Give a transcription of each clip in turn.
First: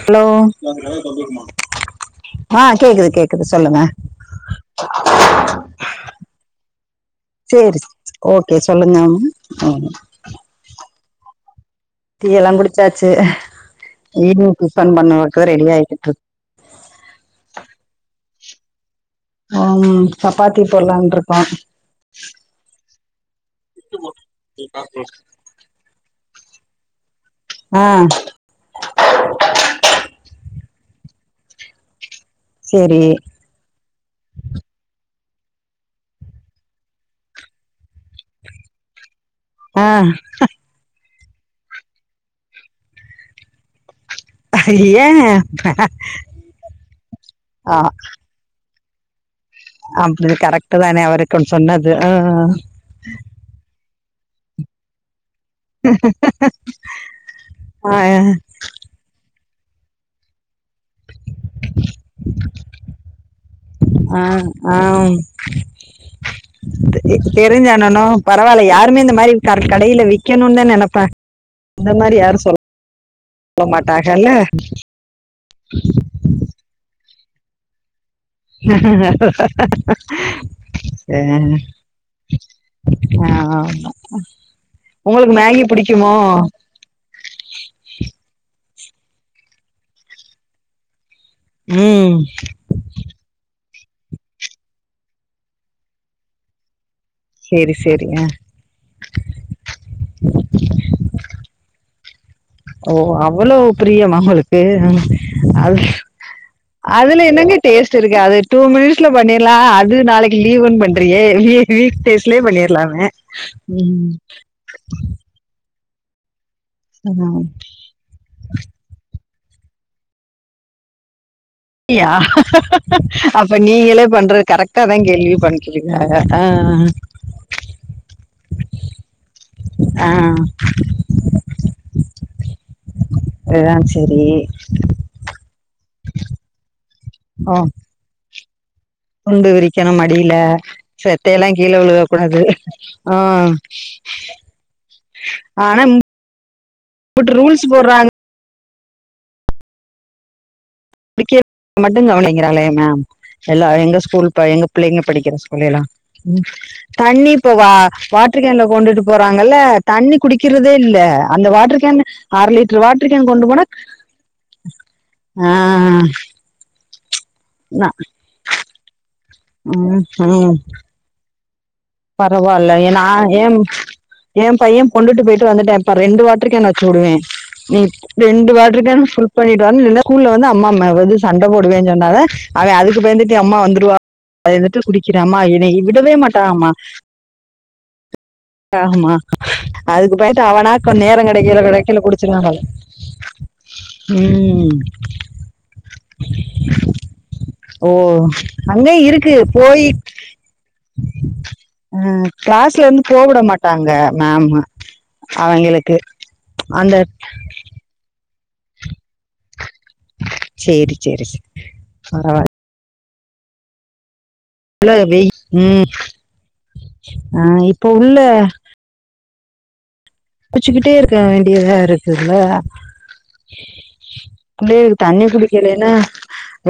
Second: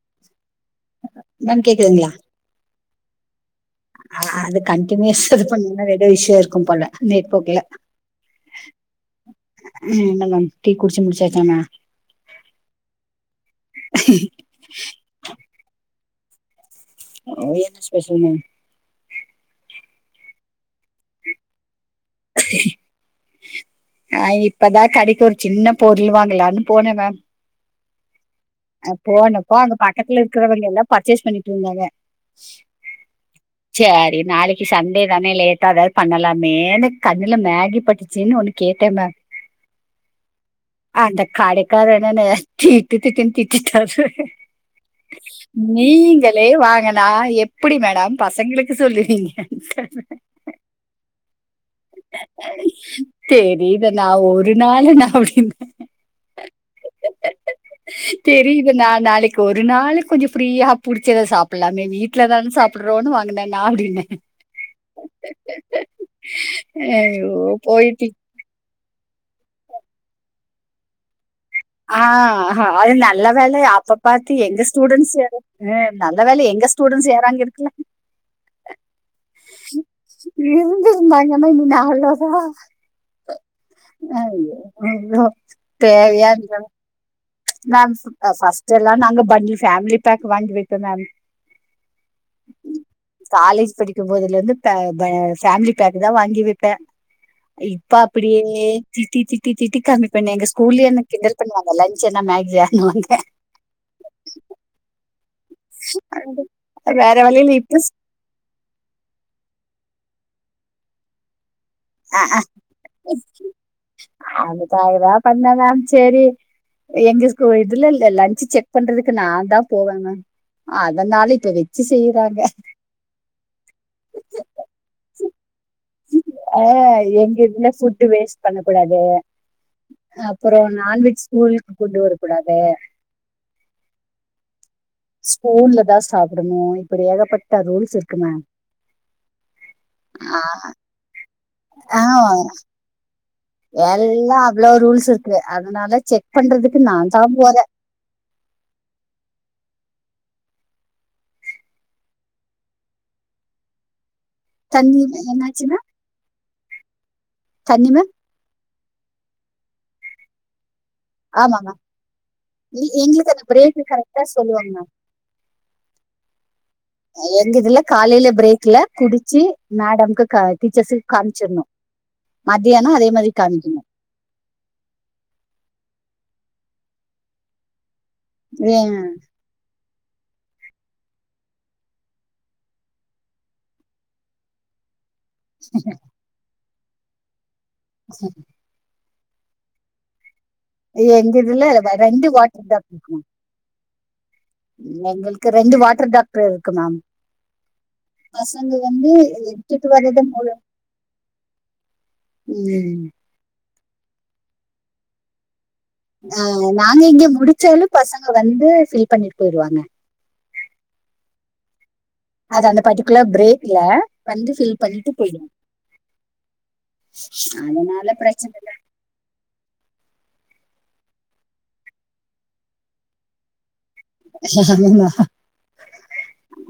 Hello ma'am கேக்குதுங்களா ஆ கேக்குது கேக்குது சொல்லுங்க ஆ அது கண்டினியூஸ் அது பண்ணன்னா நெறய விஷயோ இருக்கும் போல நெட்போக்ல சேரி ஓகே சொல்லுங்க ஆமா என்ன மேம் டீ குடிச்சு முடிச்சாச்சா மா டீய்யல்லாங் குடிச்சாச்சு ஈவி்னிங் டிஃபன் பண்ணுறக்கு ரெடி ஆய்ட்ரு இருக் அங்க என்ன ஸ்பெஷல் மேம் நாங்க சப்பாத்தி போட்லான்ட்ருக்கோ அ இப்பதா கடைக்கு ஒரு சின்ன பொருளு வாங்கலான் போனே மேம் ஆ அ போனப்போ அங்க பக்கத்துல இருக்கிறவங்கெல்லா பர்ச்சேஸ் பண்ணிட்ருந்தாங்க சேரி சேரி நாளைக்கு சண்டே தானே லேட்டா எதாது பண்ணலாமேனு கண்ணுல மேகி பட்டுச்சுன் ஒன்னு கேட்டேபா ஆ அந்த கடைக்காரர கேட்டுட்டு திட்டு திட்டிட்டா ஏன் நீங்களே வாங்குணா எப்டி மேடம் பசங்களுக்கு சொல்லுவீங்க அப்டி கரெக்ட் தான அவருக்கு ஒன்னு சொன்னது தெரி இத நா ஒரு நாளு நா அப்டினு ஆ இது நா நாளைக்கு ஒரு நாளைக்கு கொஞ்சோ ஃப்ரீயா புடிச்சத சாப்பிட்லாமே வீட்லதான சாப் ப்ரோன் வாங்குனே நா அப்டினு ஆ ஆ தெ ஐயோ தெரிஞ்ச அண்ணனு போயிட்டு பரவால்ல யாருமே இந்த மாரி கரீ கடையில விக்கணுனுதா நெனப்பா ஆ அது நல்ல வேல அப்ப மாட்டாங்கல்ல பாத்து எங்க ஸ்டூடெண்ட்ஸ் யாரு ஆ நல்லவேள எங்க ஸ்டூடென்ட்ஸு யாரு அங்க இருக்கல ஆ இருந்திருந்தாங்கன்னா நீங்க அவ்ளோதா ஆமா அயி அதோ உங்களுக்கு மேகி புடிக்குமோ தேவையா இது மேம் ஆ ஃபஸ்ட் எல்லா நாங்க பண்ணி ஃபேமிலி பேக் வாங்கி விப்ப மேம் ம் காலேஜ் படிக்கும் போதுலேருந்து த ப ஃபேமிலி பேக்குதா வாங்கி விப்ப சேரி இப்ப சேரி அ அப்டியே திட்டி திட்டி திட்டி கம்மி பண்ண எங்க ஸ்கூல்லயே என்ன கிண்டல் பண்ணுவாங்க லன்ச் என்ன மேக்ஜா ஓ அவ்வளோ பிரியமா உங்களுக்கு அது வேற அதுல என்னங்க வழியில இப்ப டேஸ்ட் இருக்கு அது டூ மினிட்ஸ்ல பண்ணிர்லா அது நாளைக்கு லீவுன் பண்றியே வீக் ஆ டேஸ்லே ஆ பண்ணிர்லாமே ம் பண்ணலா சேரி எங்க ம் ஸ்கூ இதுல இல்ல லன்ச்சு செக் பண்றதுக்கு நான்தா போவே மேம் அதனால இப்ப வெச் அப்டியா அப்ப நீங்களே பண்றது கரெக்டா தா கேலி பண்றீங்க வேற ஆ எங்க இதுல ஃபுட்டு் வேஸ்ட் பண்ணக் கூடாது ஆ அப்பறோ நான்வெஜ் கூலுக்கு கொண்டு வரக்கூடாது எலலா செரி ஸ்பூன்ல தா சாப்டணு இப்டி ஓ ஏகப்பட்ட ரூல்ஸ் இருக்கு மேம் துண்டு விரிக்கணும் மடியில ஆ செத்தையெல்லா கீழ ஆ விழுக கூடாது ஆ எல்லா அவ்வளோ ரூல்ஸ் இருக்கு ஆனா அதனால செக் பண்றதுக்கு நான்தா இம்புட்டு போற ரூல்ஸ் போட்றாங்க கெட் மட்டு கவனிங்கிறாளே மேம் எல்லா எங்க ஸ்கூல் ப எங்க தண்ணி பிள்ளைங்க படிக்கிற ஸ்கூல்லே என்னாச்சுன்னா எல்லா ம் தண்ணி இப்ப வா தண்ணி மேம் வாட் ரு கேன்ல கொண்டுட்டு போறாங்கல்ல தண்ணி குடிக்கிறதே இல்ல அந்த ஆமா மேம் வாட்டர் கேன்னு அர லிட்டர் வாட்டர் கேனு எங்களுக்கு அந்த கொண்டு போனா பிரேக்கு கரெக்டா சொல்லுவாங்க மேம் ஆ ஆ எங்க இதுல நா காலைல பிரேக்ல குடிச்சு ம் மேடம்க்கு க ம் டீச்சர்ஸ்க்கு காமிச்சர்ணு பரவால்ல ஏனா எம் ஏ பைய கொண்டுட்டு போயிட்டு வந்துட்டே இப்ப ரெண்டு வாட்டர்கேன் வச்சுடுவே நீ ரெண்டு வாட்டர்கேனு ஃபுல் ஏ ஃபுல் பண்ணிட்டு வா ரெண்டாது ஸ்கூல்ல வந்து அம்மா மே இது சண்ட போடுவேன்னு சொன்னால அவன் அதுக்கு பயந்துட்டு அம்மா வந்துடுவா த வந்துட்டு குடிக்கிறா அம்மா இத விடவே மாட்டளா அம்மா எக்ஸாம் ஆமா அதுக்கு போயிட்டு அவனா கொ நேரம் எங்க கிடைக்கல இதுல கிடைக்கல ரெண்டு குடிச்சிருவான் போல வாட்டர் தா குடுக்கணு ம் எங்களுக்கு ரெண்டு வாட்டர் டாக்டர் இருக்கு மேம் ஓ பசங்க அங்கயும் வந்து இருக்கு போய் இட்டுட்டு வர்றதா மூள அ கிளாஸ்ல இருந்து போ விட மாட்டாங்க மேமு அவங்களுக்கு ஆ அந்த நாங்க இங்க முடிச்சாலு பசங்க வந்து ஃபில் பண்ணிட்டு போயிருவாங்க சேரி சேரி சி பரவால் அது அந்த பர்ட்டிகுலர் பிரேக்ல வந்து ஃபில் உள்ளார பண்ணிட்டு வை போயிடும் ம் ஆ இப்போ அதனால உள்ள பிரச்சனை பகுச்சுக்கிட்டே இருக்க வேண்டியதா இருக்குல்ல புள்ளே இது இல்ல தண்ணி குடிக் இல்லேனா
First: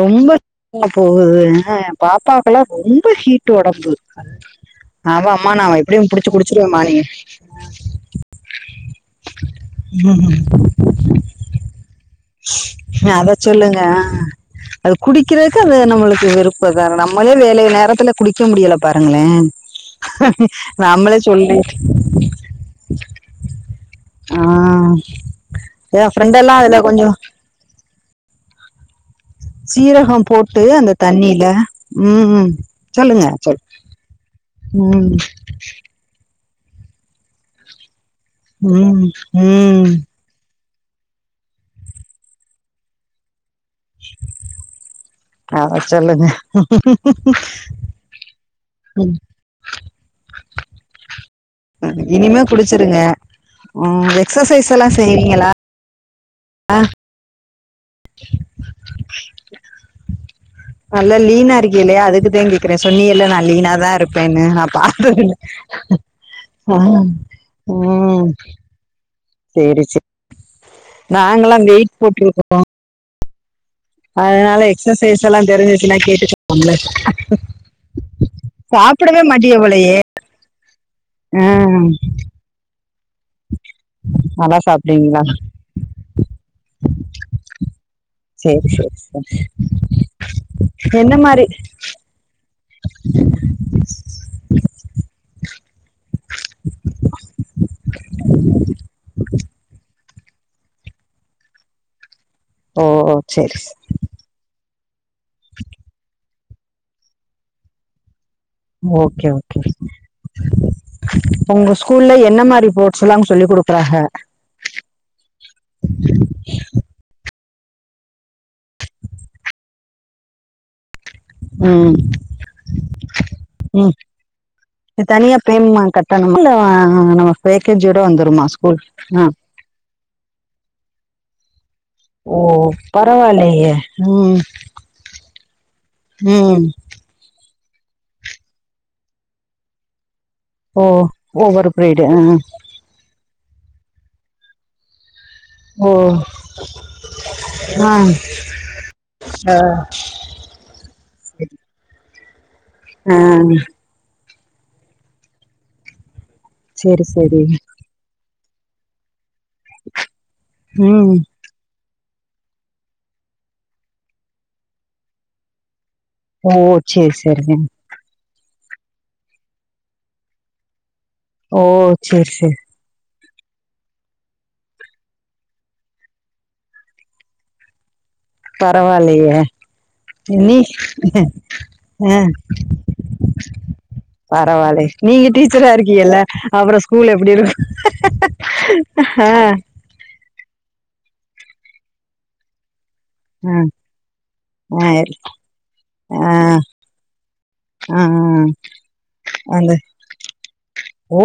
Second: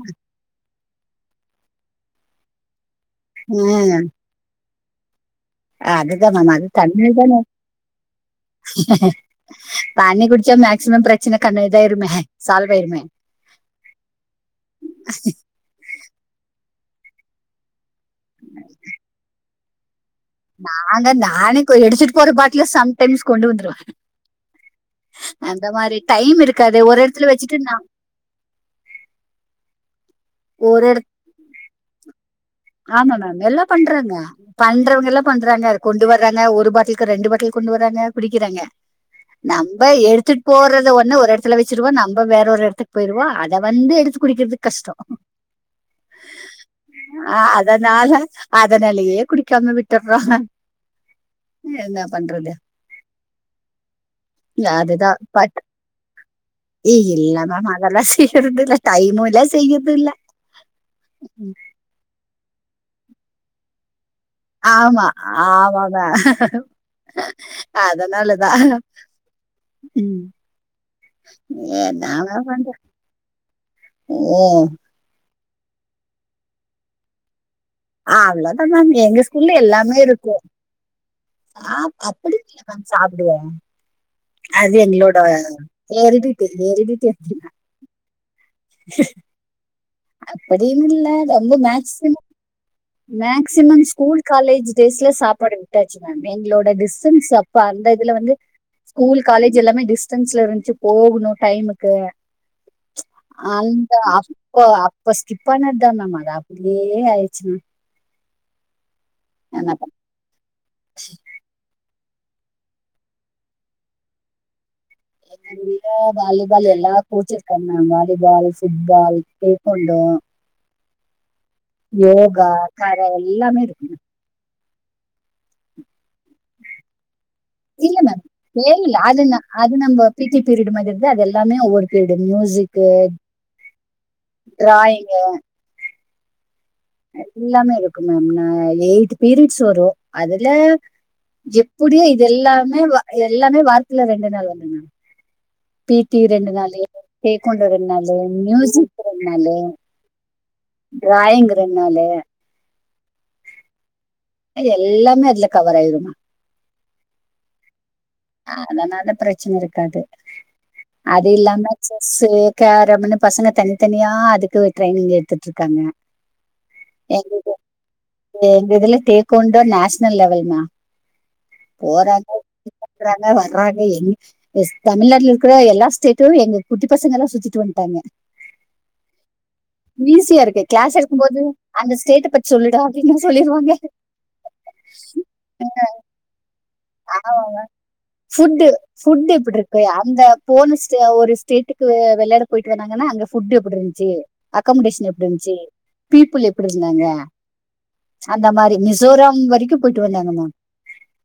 ரொம்ப துங்கபோகுது ஏ பாப்பா அப்பல்லா ரொம்ப ஹீட்டு ஒடம்பு அவ அம்மா நா ஆ, எப்படியு புடிச்சு அதுதான் மேம் அது குடிச்சிருவே மாரிங்கு தண்ணி தானே தண்ணி ம், குடிச்சா மேக்சிம பிரச்சன கண்ணு இதாயிருமே சால்வ் ஆயிருமே அதச் சொல்லுங்க ஆ அது குடிக்கிறக் க்களு நம்மளுக்கு விருப்ப தா நம்மளே வேலை நேரத்துல குளிக்க முடியல பாருங்களே நாங்க நானே கோ எடுச்சிட்டு போற பாட்ல சம்டைம்ஸ் கொண்டு வந்துருவ ஆ அந்த மாரி என் டைம் ஃப்ரெண்டெல்லாம் அதுல இருக்காது ஒரு கொஞ்சம் எடத்துல வெச்சுட்டு நா சீரகம் போட்டு ஒரு அந்த இடத்து தண்ணில ம் ம் ஆமா சொல்லுங்க மேம் சொல் எல்லா பண்றாங்க பண்றவங்க ம் எல்லா பண்றாங்க கொண்டு வர்றாங்க ஒரு பாட்டில்க்கு ரெண்டு பாட்டில் கொண்டு வர்றங்க குடிக்கிறாங்க ம் நம்ப ம் எடுத்துட் போறத ஒண்ணு ஒரு எடத்துல வெச்சுருவா நம்ப வேற ஒரு எடத்துக் போயிருவோ அத வந்து எடுத்து குடிக்கிற்துக் கஷ்டோ அத சொல்லுங்க ஆ அதனால அதனாலையே குடிக்காம விட்டிற்றோ இனிமே குடிச்சிருங்க ஆ எக்சசைஸெல்லாசெய்வீங்களா இ இல்ல மேம் அதெல்லா செ [unintelligible] தே இல்ல டைமு இல்ல செய்யதில்ல கிலே அதுக்குதே கேக்குறே சொன்னிகல்ல நா லீனா தா இரு இப்ப என்ன நா ஆமா பாத்ததில்ல ஆமா மேம் ம் ம் [unintelligible] அதனாலதான் செரி செ ம். நாங்கெல்லா வெயிட் என்ன மேம் போட்டிருக்கிறோ பண்றது ஓ அதனால எக்சசைஸெல்லா தெரிஞ்சுச்சுன்னா கேட்டுக்கலாம்ல ஆ அவ்ளோதா மேம் எங்க ஸ்கூல்ல எல்லாமே இருக்கு ஆ உக்காந் சாப்பிடுவோ நல்லா அது எங்களோட சாப்பிடுவீங்களா எரிடிட்டி எரிடிட்டி அப்டி சரி சரி சரி அப்படீன் இல்ல என்ன மாதிரி ரொம்ப மேக்சிம் மேக்சிமம் ஸ்கூல் காலேஜ் டேஸ்ல சாப்பாடு விட்டாச்சு எங்களோட டிச்டன்ஸ் அப்ப அந்த இதுல வந்து ஸ்கூல் காலேஜு எல்லாமே டிஸ் ஸன்ல இருந்துச்சு போகுனு டைமுக்கு ஓ செரி ப்போ அப்போ அப்போ ஸ்கிப் பண்ணத்தா மாம் அது அப்படியே ஆயிடுச்சுங் ஒகே ஒகே மேம் உங்க ஸ்கூல்ல என்ன மாதிரி போட்ஸெல்லாங் சொல்லி குடுக்கறாக இங்க வாலிபால் எல்லா கோச்சு இருக்கங் மேம் வாலிபால் ஃபுட்பால் கல்க்குண்டோ ம் யோகா கேரம் எல்லாமே இருக்கு ம் தனியா பெமென்‌கட்டணுமா இல்ல அ நம்ம பேக்கேஜியோட இல்ல மேம் வந்துருமா ஸ்கூல் தேவையில்ல அது ஆ ந- அது நம்ம பிடி பீரியட் மாதிரிலா அது எல்லாமே ஒவ்வொரு பீரியடு ஓ ஓ மியூசிக்கு பரவாலையே ம் டிராயிங்கு ம் எல்லாமே இருக்கு மேம் ந எயிட் பீரியட்ஸ் வரு அதுல ஓ ஒவ்வொரு எப்புடியோ பீரியடு இது எல்லாமே வ எல்லாமே வார்த்துல ரெண்டு நாள் வந்திரு மேம் ஓ பீடி ரெண்டு நாளு தேக்கொண்டா ரெண் ஆ நாளு மியூசிக் ரெண் நாளு டிராயிங்குறதுனால ஆ எல்லாமே அதுல கவர் ஆய்ருமா செரி செரி அதனா ப்ரெச்சன இருக்காது ம் அது இல்லாம செஸ்சு கேரமின்னு பசங்க தனி தனியா அதுக்கு ஒரு ட்ரைனிங் எட்த்துட்ருக்காங்க ஓ செர் செரிங்க எங்க இதுல தேக்கொண்டா நேஷ்னல் லெவல்மா ஓ போறாங்க சேரி சேரி சுத்துறாங்க வராங்க எ ஸ் தமிழ்நாட்ல இருக்கிற எல்லா ஸ்டேட்டு எங்க குட்டி பசங்கெல்லா சுத்திட்டு வந்ட்டாங்க பரவாலயே ஈசியாருக்கு கிளாஸ் எடுக்கும்போது அந்த ஆ ஸ்டேட்ட பத் சொல்லுட அப்டின்னா சொல்லிருவாங்க பரவாயில்ல நீங்க டீச்சரா இருக்கீங்கல்ல அப்புற ஸ்கூல் எப்பிடி இருக்கு அ அ அந்த போன ஸ்டே ஒரு ஸ்டேட்டுக்கு வெள்யாட போய்ட்டு வந்தாங்கன்னா அங்க ஃபுட்டு எப்பிடி இருந்ச்சு ஆ ஆ அகமன்டேஷன் எப்டி இர்ந்துச்சு ஆ பீப்பிள் எப்படி இருந்தாங்க ஆ அந்த மாரி மிசோராம் அந்த வரிக்கு போய்ட்டு வந்தாங்கம்மா ஓ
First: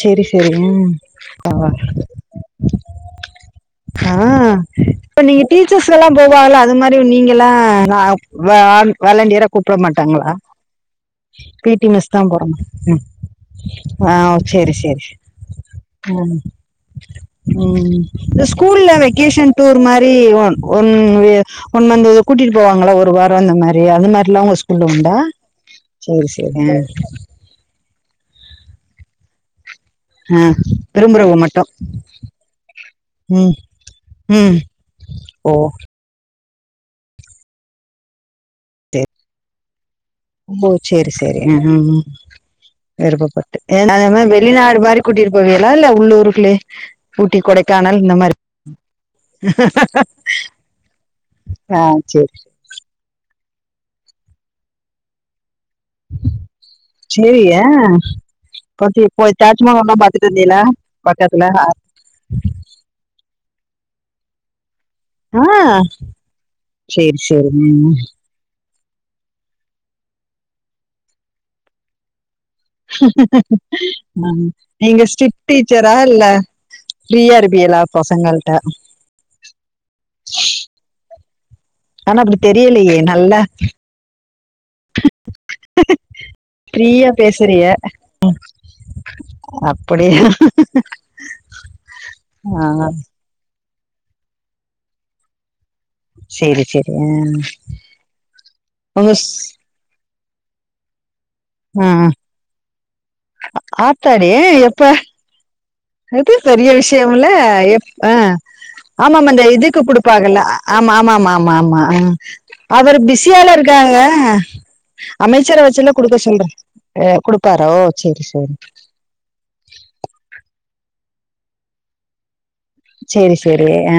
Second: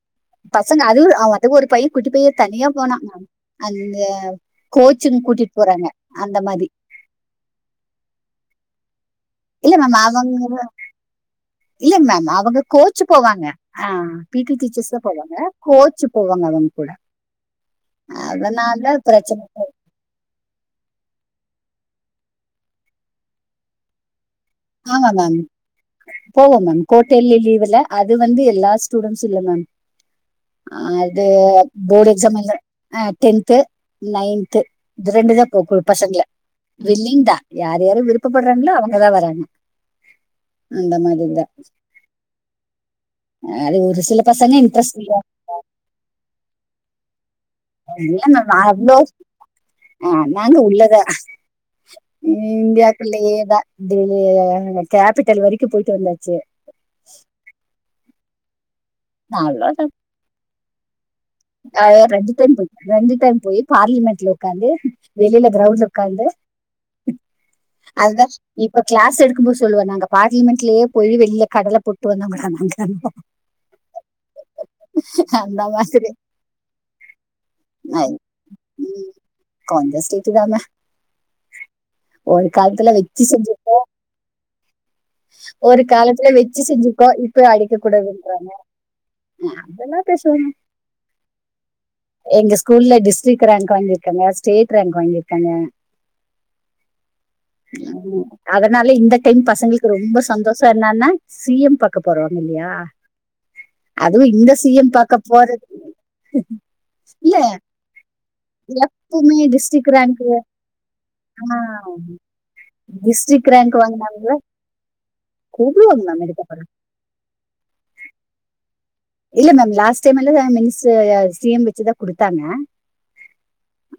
செரி செரி பசங்க ம் அதுவு அதுக்கு ஒரு ஆவா பைய குட்டி பைய தனியா போனா மேம் அந்த ஆ இப்ப கோச்சிங் நீங்க கூட்டிட்டு போறாங்க டீச்சர்ஸ் எல்லா அந்த போவால அது மாரி நீங்கெல்லா அ வா வாலண்டியரா இல்ல கூப்ட மேம் மாட்டாங்களா அவங்க பீ டி இல்ல மிஸ் தா மேம் போறமா அவங்க ம் கோச்சு போவாங்க ஆ அ பிடி சேரி டீச்சர்ஸ் தா சேரி போவாங்க கோச்சு ம் போவாங்க அவங்க கூட ம் இந்த அதனால ஸ்கூல்ல பிரச்சன வெக்கேஷன் டூர் மாரி one one way one month கூட்டிட்டு போவாங்ளா ஒரு வாரோ அந்த மாரி அது மாரில்லா உங்க ஸ்கூல்ல ஆமா உண்டா மேம் சேரி சேரி போவோ ஆ மேம் குவார்ட்டர்லி லீவ்ல அது வந்து எல்லா ஸ்டூடெண்டட்ஸ்சு இல்ல மேம் அ அது போர்டு எக்ஸாம் இல்ல அ ம் டென்த்து ம் நையன்த்து இது ரெண்டு தா ஓ கோ கோ பசங்கள வில்லிங் தா யார் யாரு விருப்ப பட்றாங்களோ அவங்கதா வராங்க ரொம்போ அந்த சேரி மாதிரி சேரி தான் விருப்பப்பட்டு அது ஒரு அத சில மாரி பசங்க வெளிநாடு இன்ட்ரெஸ்ட் மாரி இல்லை கூட்டிட் போவிகளா இல்ல உள்ளூருக்குலே ஊட்டி கொடை காணல் இந்த மாரி அவ்வளோ நாங்க உள்ளதா ஆ சேரி சேரி உள்ளயேதா டெல்லி அ கேபிட்டல் வரைக்கு போயிட்டு வந்தாச்சி செரியா பாத்தி போய் நான் தாஜ்மஹால்லா பாத்துட்டு வந்தீங்களா பக்கத்துல அ ரெண்டு டைம் போய்டே ரெண்டு டைம் போயி பார்லிமெண்ட்ல ஒக்காந்து வெளில ஆ கிரவுண்ட்ல ஒக்காந்து சேரி சேரி ம் அதுதா இப்ப கிளாஸ் எடுக்கும்போது சொல்லுவே நாங்க பார்லிமெண்ட்லயே போய் வெளிய கடல போட்டு வந்தவங்கடா நாங்க ஆ நீங்க ஸ்ட்ரிக் அந்த டீச்சரா மாதிரி இல்ல ஃபிரீயா இருபிகளா பசங்கள்ட கொஞ்சோ ஸ்ரிட்டு தானே ஆனா அப்படி ஒரு காலத்துல தெரியலையே வெச்சி நல்லா செஞ்சப்போ ஒரு காலத்துல வெச்சி செஞ்சிருக்கோ ஃப்ரீயா இப்ப பேசுறிய அடிக்க கூடாதுன்றாங்க அதெல்லா அப்படியா பேசுவே எங்க ஆ, ஸ்கூல்ல டிஸ் ஸ்ட்ரிக் ரேங்க் வாங்கிருக்காங்க ஸ்டேட் ரேங்க் வாங்கி இருக்காங்க சரி சரி ஆ. அதனால உங்க இந்த டைம் ஸ்- பசங்கங்களு ரொம்ப சந்தோஷோ என்னன்னா சி எம் ஆ, பாக்க போறோ இல்லையா. அதுவு ஆத்தாடி இந்த சி எப்ப எம் பாக்க போறத் இது பெரிய விஷய இல்ல எப் ஆ ஆமா எப்பவுமே அந்த இதுக்கு டிஸ்ட்ரிக்ட் ரேங்க் குடுப்பாங்க இல்ல ஆமா ஆமாமா ஆமா ஆமா ஆ அவர் டிஸ்ட்ரிக்ட் பிசியால ரேங்க் இருக்காங்க வாங்கினா அமைச்சர வச்சுல்ல கூப்பிடுவாங்க குடுக்க மேம் எடுக்க சொல்றாரு போறேன் குடுப்பாரோ செரி செரி. இல்ல மேம் லாஸ்ட் டைம் எல்லா மிஸ் சி எம் வச்சுதா குடுத்தாங்க செரி செரி ஆ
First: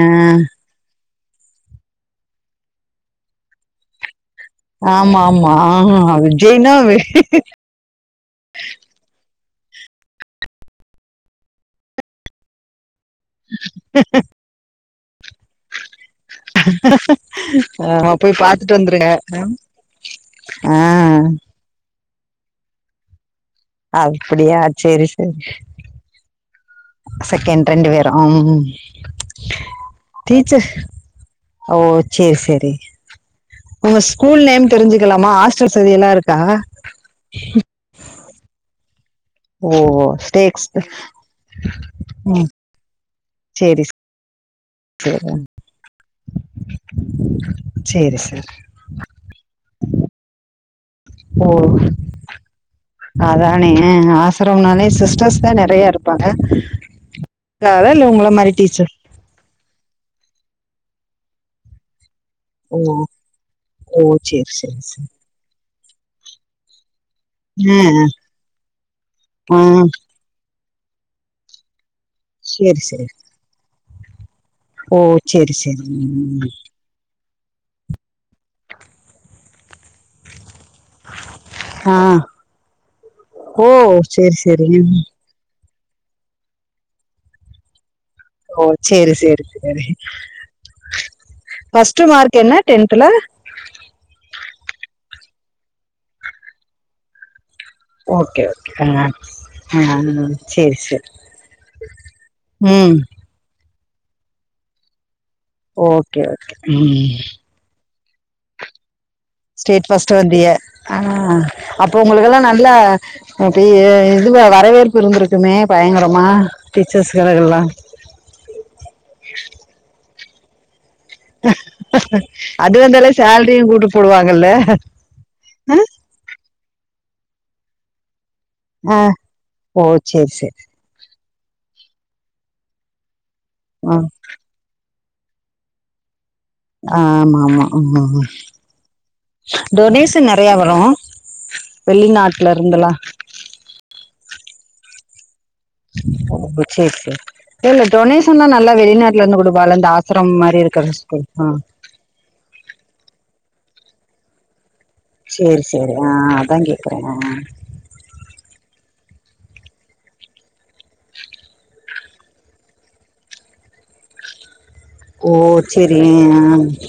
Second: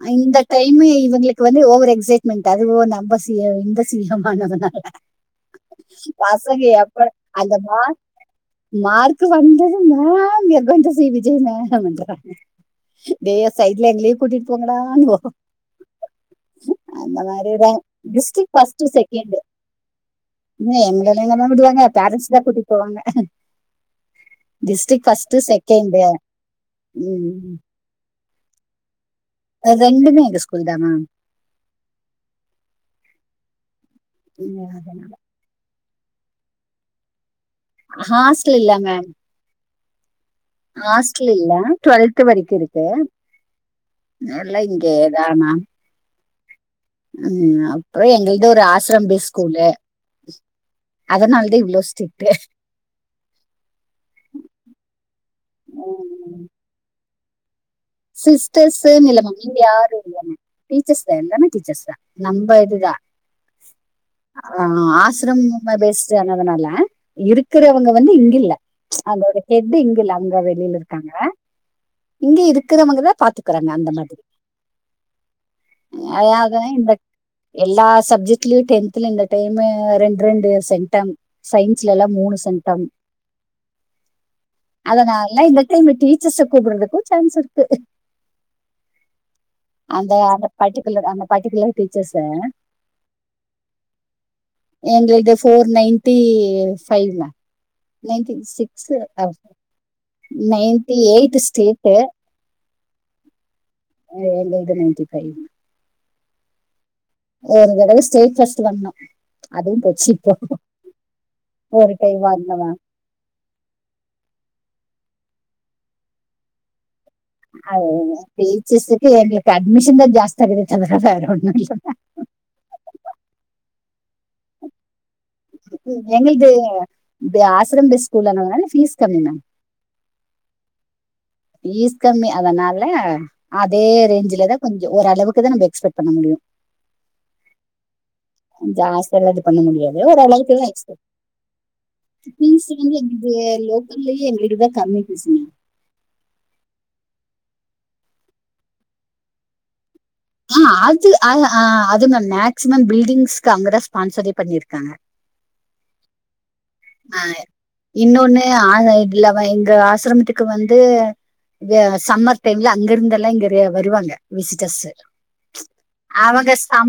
இன்னு இவங்களுக்கு வந்து ஓவர் எக்ஸைட்மெண்ட் அதுவோ நம்ம சி எம் இந்த சி எம் ஆனதுனா ஆமா ஆமா ஆ விஜய்னா வெ இங்கவா மார்க்கு வந்தது மேம் எங்க விஜய் சி விஜய் மேம் இன்றானுங்க டேய் சைட்ல எங்களையு கூட்டிட்டு போங்கடான்போ அந்த மாரி தா ஆ, போய் டிஸ்டிக் பார்த்துட்டு ஃபஸ்ட்டு வந்துருங்க செகண்டு. என்ன ஆ, எங்கல்லாமா விடுவாங்க பேரன்ட்ஸ் தா கூட்டிட்டு போவாங்க அப்டியா சேரி செரி சேந்து செகண்ட் ரெண்டு பேரு ஆ ம் ம் இது ரெண்டுமே எங்க டீச்சர் ஸ்கூல்தா மேம் ஓ செரி செரி உங்க ஸ்கூல் நேம் தெரிஞ்சுக்கலாமாஆஸ் செர் சரி எல்லா இருக்கா ஹாஸ்ட்டலு இல்லங்க ஓ ஸ்டேக்ஸ் ஆஸ்டல் இல்ல டுவெல்த் ம் வரக்கும் இருக்கு. சரி நேர்ல இங்கே சரி இதானா ம் அப்ப சரி எங்கள்து சரி ஒரு ஆஸ். ஸ்ரம்பி ஸ்கூல்லு ஓ அதனாலதா இவ்ளோ ஸ்ட்ரீட்டு அதானே ஆசரம் நாலே சிஸ்டர்ஸ் தா நெறைய இருப்பாங்க இல்ல அதான் உங்கள மாரி டீச்சர் நீங்க யாரும் இல்ல ம் டீச்சர்ஸ் வேண்டம் டீச்சர்ஸ் தா நம்ப ஓ இதுதா ஓ சரி ஆ சரி சரி ஆசிரம் ப பெஸ்டு ஆனதுனால ஆ, இருக்கிறவங்க வந்து இங்க இல்ல அதோட ஆ ஹெட்டு இங்க இல்ல அங்க வெளில இருக்காங்க இங்க சரி சரி இருக்கிறவங்கதா பாத்துக்குறாங்க அந்த மாதிரி. ஓ சேரி சேரி உம். அதாவது இந்த எல்லா சப்ஜெக்ட்லயு டெந்த்துல இந்த டைம்மூ ரெண் ரெண்டு சென்டம் சயின்ஸலா ஆ எல்லா மூணு சென்டம் ஓ சேரி சேரி ஏ இந்த டைம்மு டீச்சர்ஸ கூப்பிடறதுக்கு சான்ஸ் ருக்கு. ஓ சேரி சேரி சேரி அந்த பர்டிகுலர் அந்த பர்டிகுலர் ஃபஸ்ட்டு டீச்சர்ஸ் மார்க் என்ன டென்த்துல எங்கள்து four ninety five nine ninety okay six okay ஆ சேரி நைன்த்து சேரி எய்ட்டு ஸ்டேட்டு ம் அது ரெண்டுது நைன்டி ஃபை ஓகே ஓகே ம். ஒரு தடவ ஸ்டேட் ஃபஸ்ட் வரணு ஸ்டேட் பஸ்ட்டா வந்தீய ஆ ஒரு அப்போ கை வாங்கின உங்களுக்கெல்லாநல்லா. மேம் அப்பயே இதுவா வரவேற்பு இருந்திருக்குமே பயங்கரமா. டீச்சர்ஸ்க்கு எதனா ஹெல்ப் [unintelligible] டீச்சர்ஸ்க்கு எங்களுக்கு அட்மிஷன் தா ஜாஸ்தி ஆகுது தவர வேற ஒன்னு இல்லங்க அது வந்தாலே சேல்ரியு கூட்டு போடுவாங்கல எங்கள்து இது ஆசரம் பேஸ் ஸ்கூல் அதனால தான ஆ ஓ செரி செரி பீஸ் கம்மி அதனால அதே ஆ ரேஞ்ச்லதா கொஞ்ச ஓரளவுக்கு தா நம்ப எக்ஸ்பெக்ட் பண்ண முடியு ஆமாமா ம் ம கு ஜாஸ்தியலா இது பண்ண முடியாது ஒரு அளவுக்குலா வரு எக்ஸ்பெட் வெளிநாட்ல இருந்தெல்லா எ லோக்கல்லயே எங் வீடு தா கம்மி பீஸுங்க அப் சேரி சேரி ஏங்க டொனேஷன்னா நல்லா வெளிநாட்டுல இருந்து கொடுப்பால்ல இந்த ஆஸ் ஃப்ரம் மாரி ஆ இருக்கிற அது ஸ்கூல் அது ஆ அதுன்னா மேக்சிமம் பில்டிங்ஸ்க்கு அங்கதா ஸ்பான்சரே பண்ணிருக்காங்க. சேரி சேரி ஆ அதாங்கே. ஆ இன்னொன்னு ஆ இல்ல எங்க ஆசிரமத்துக்கு வந்து கே சம்மர் டைம்ல அங்க இருந்து எல்லாம் இங்கதே வருவாங்க விசிட்டர்ஸ். ஓ சேரி அவங்க ஆ. சம்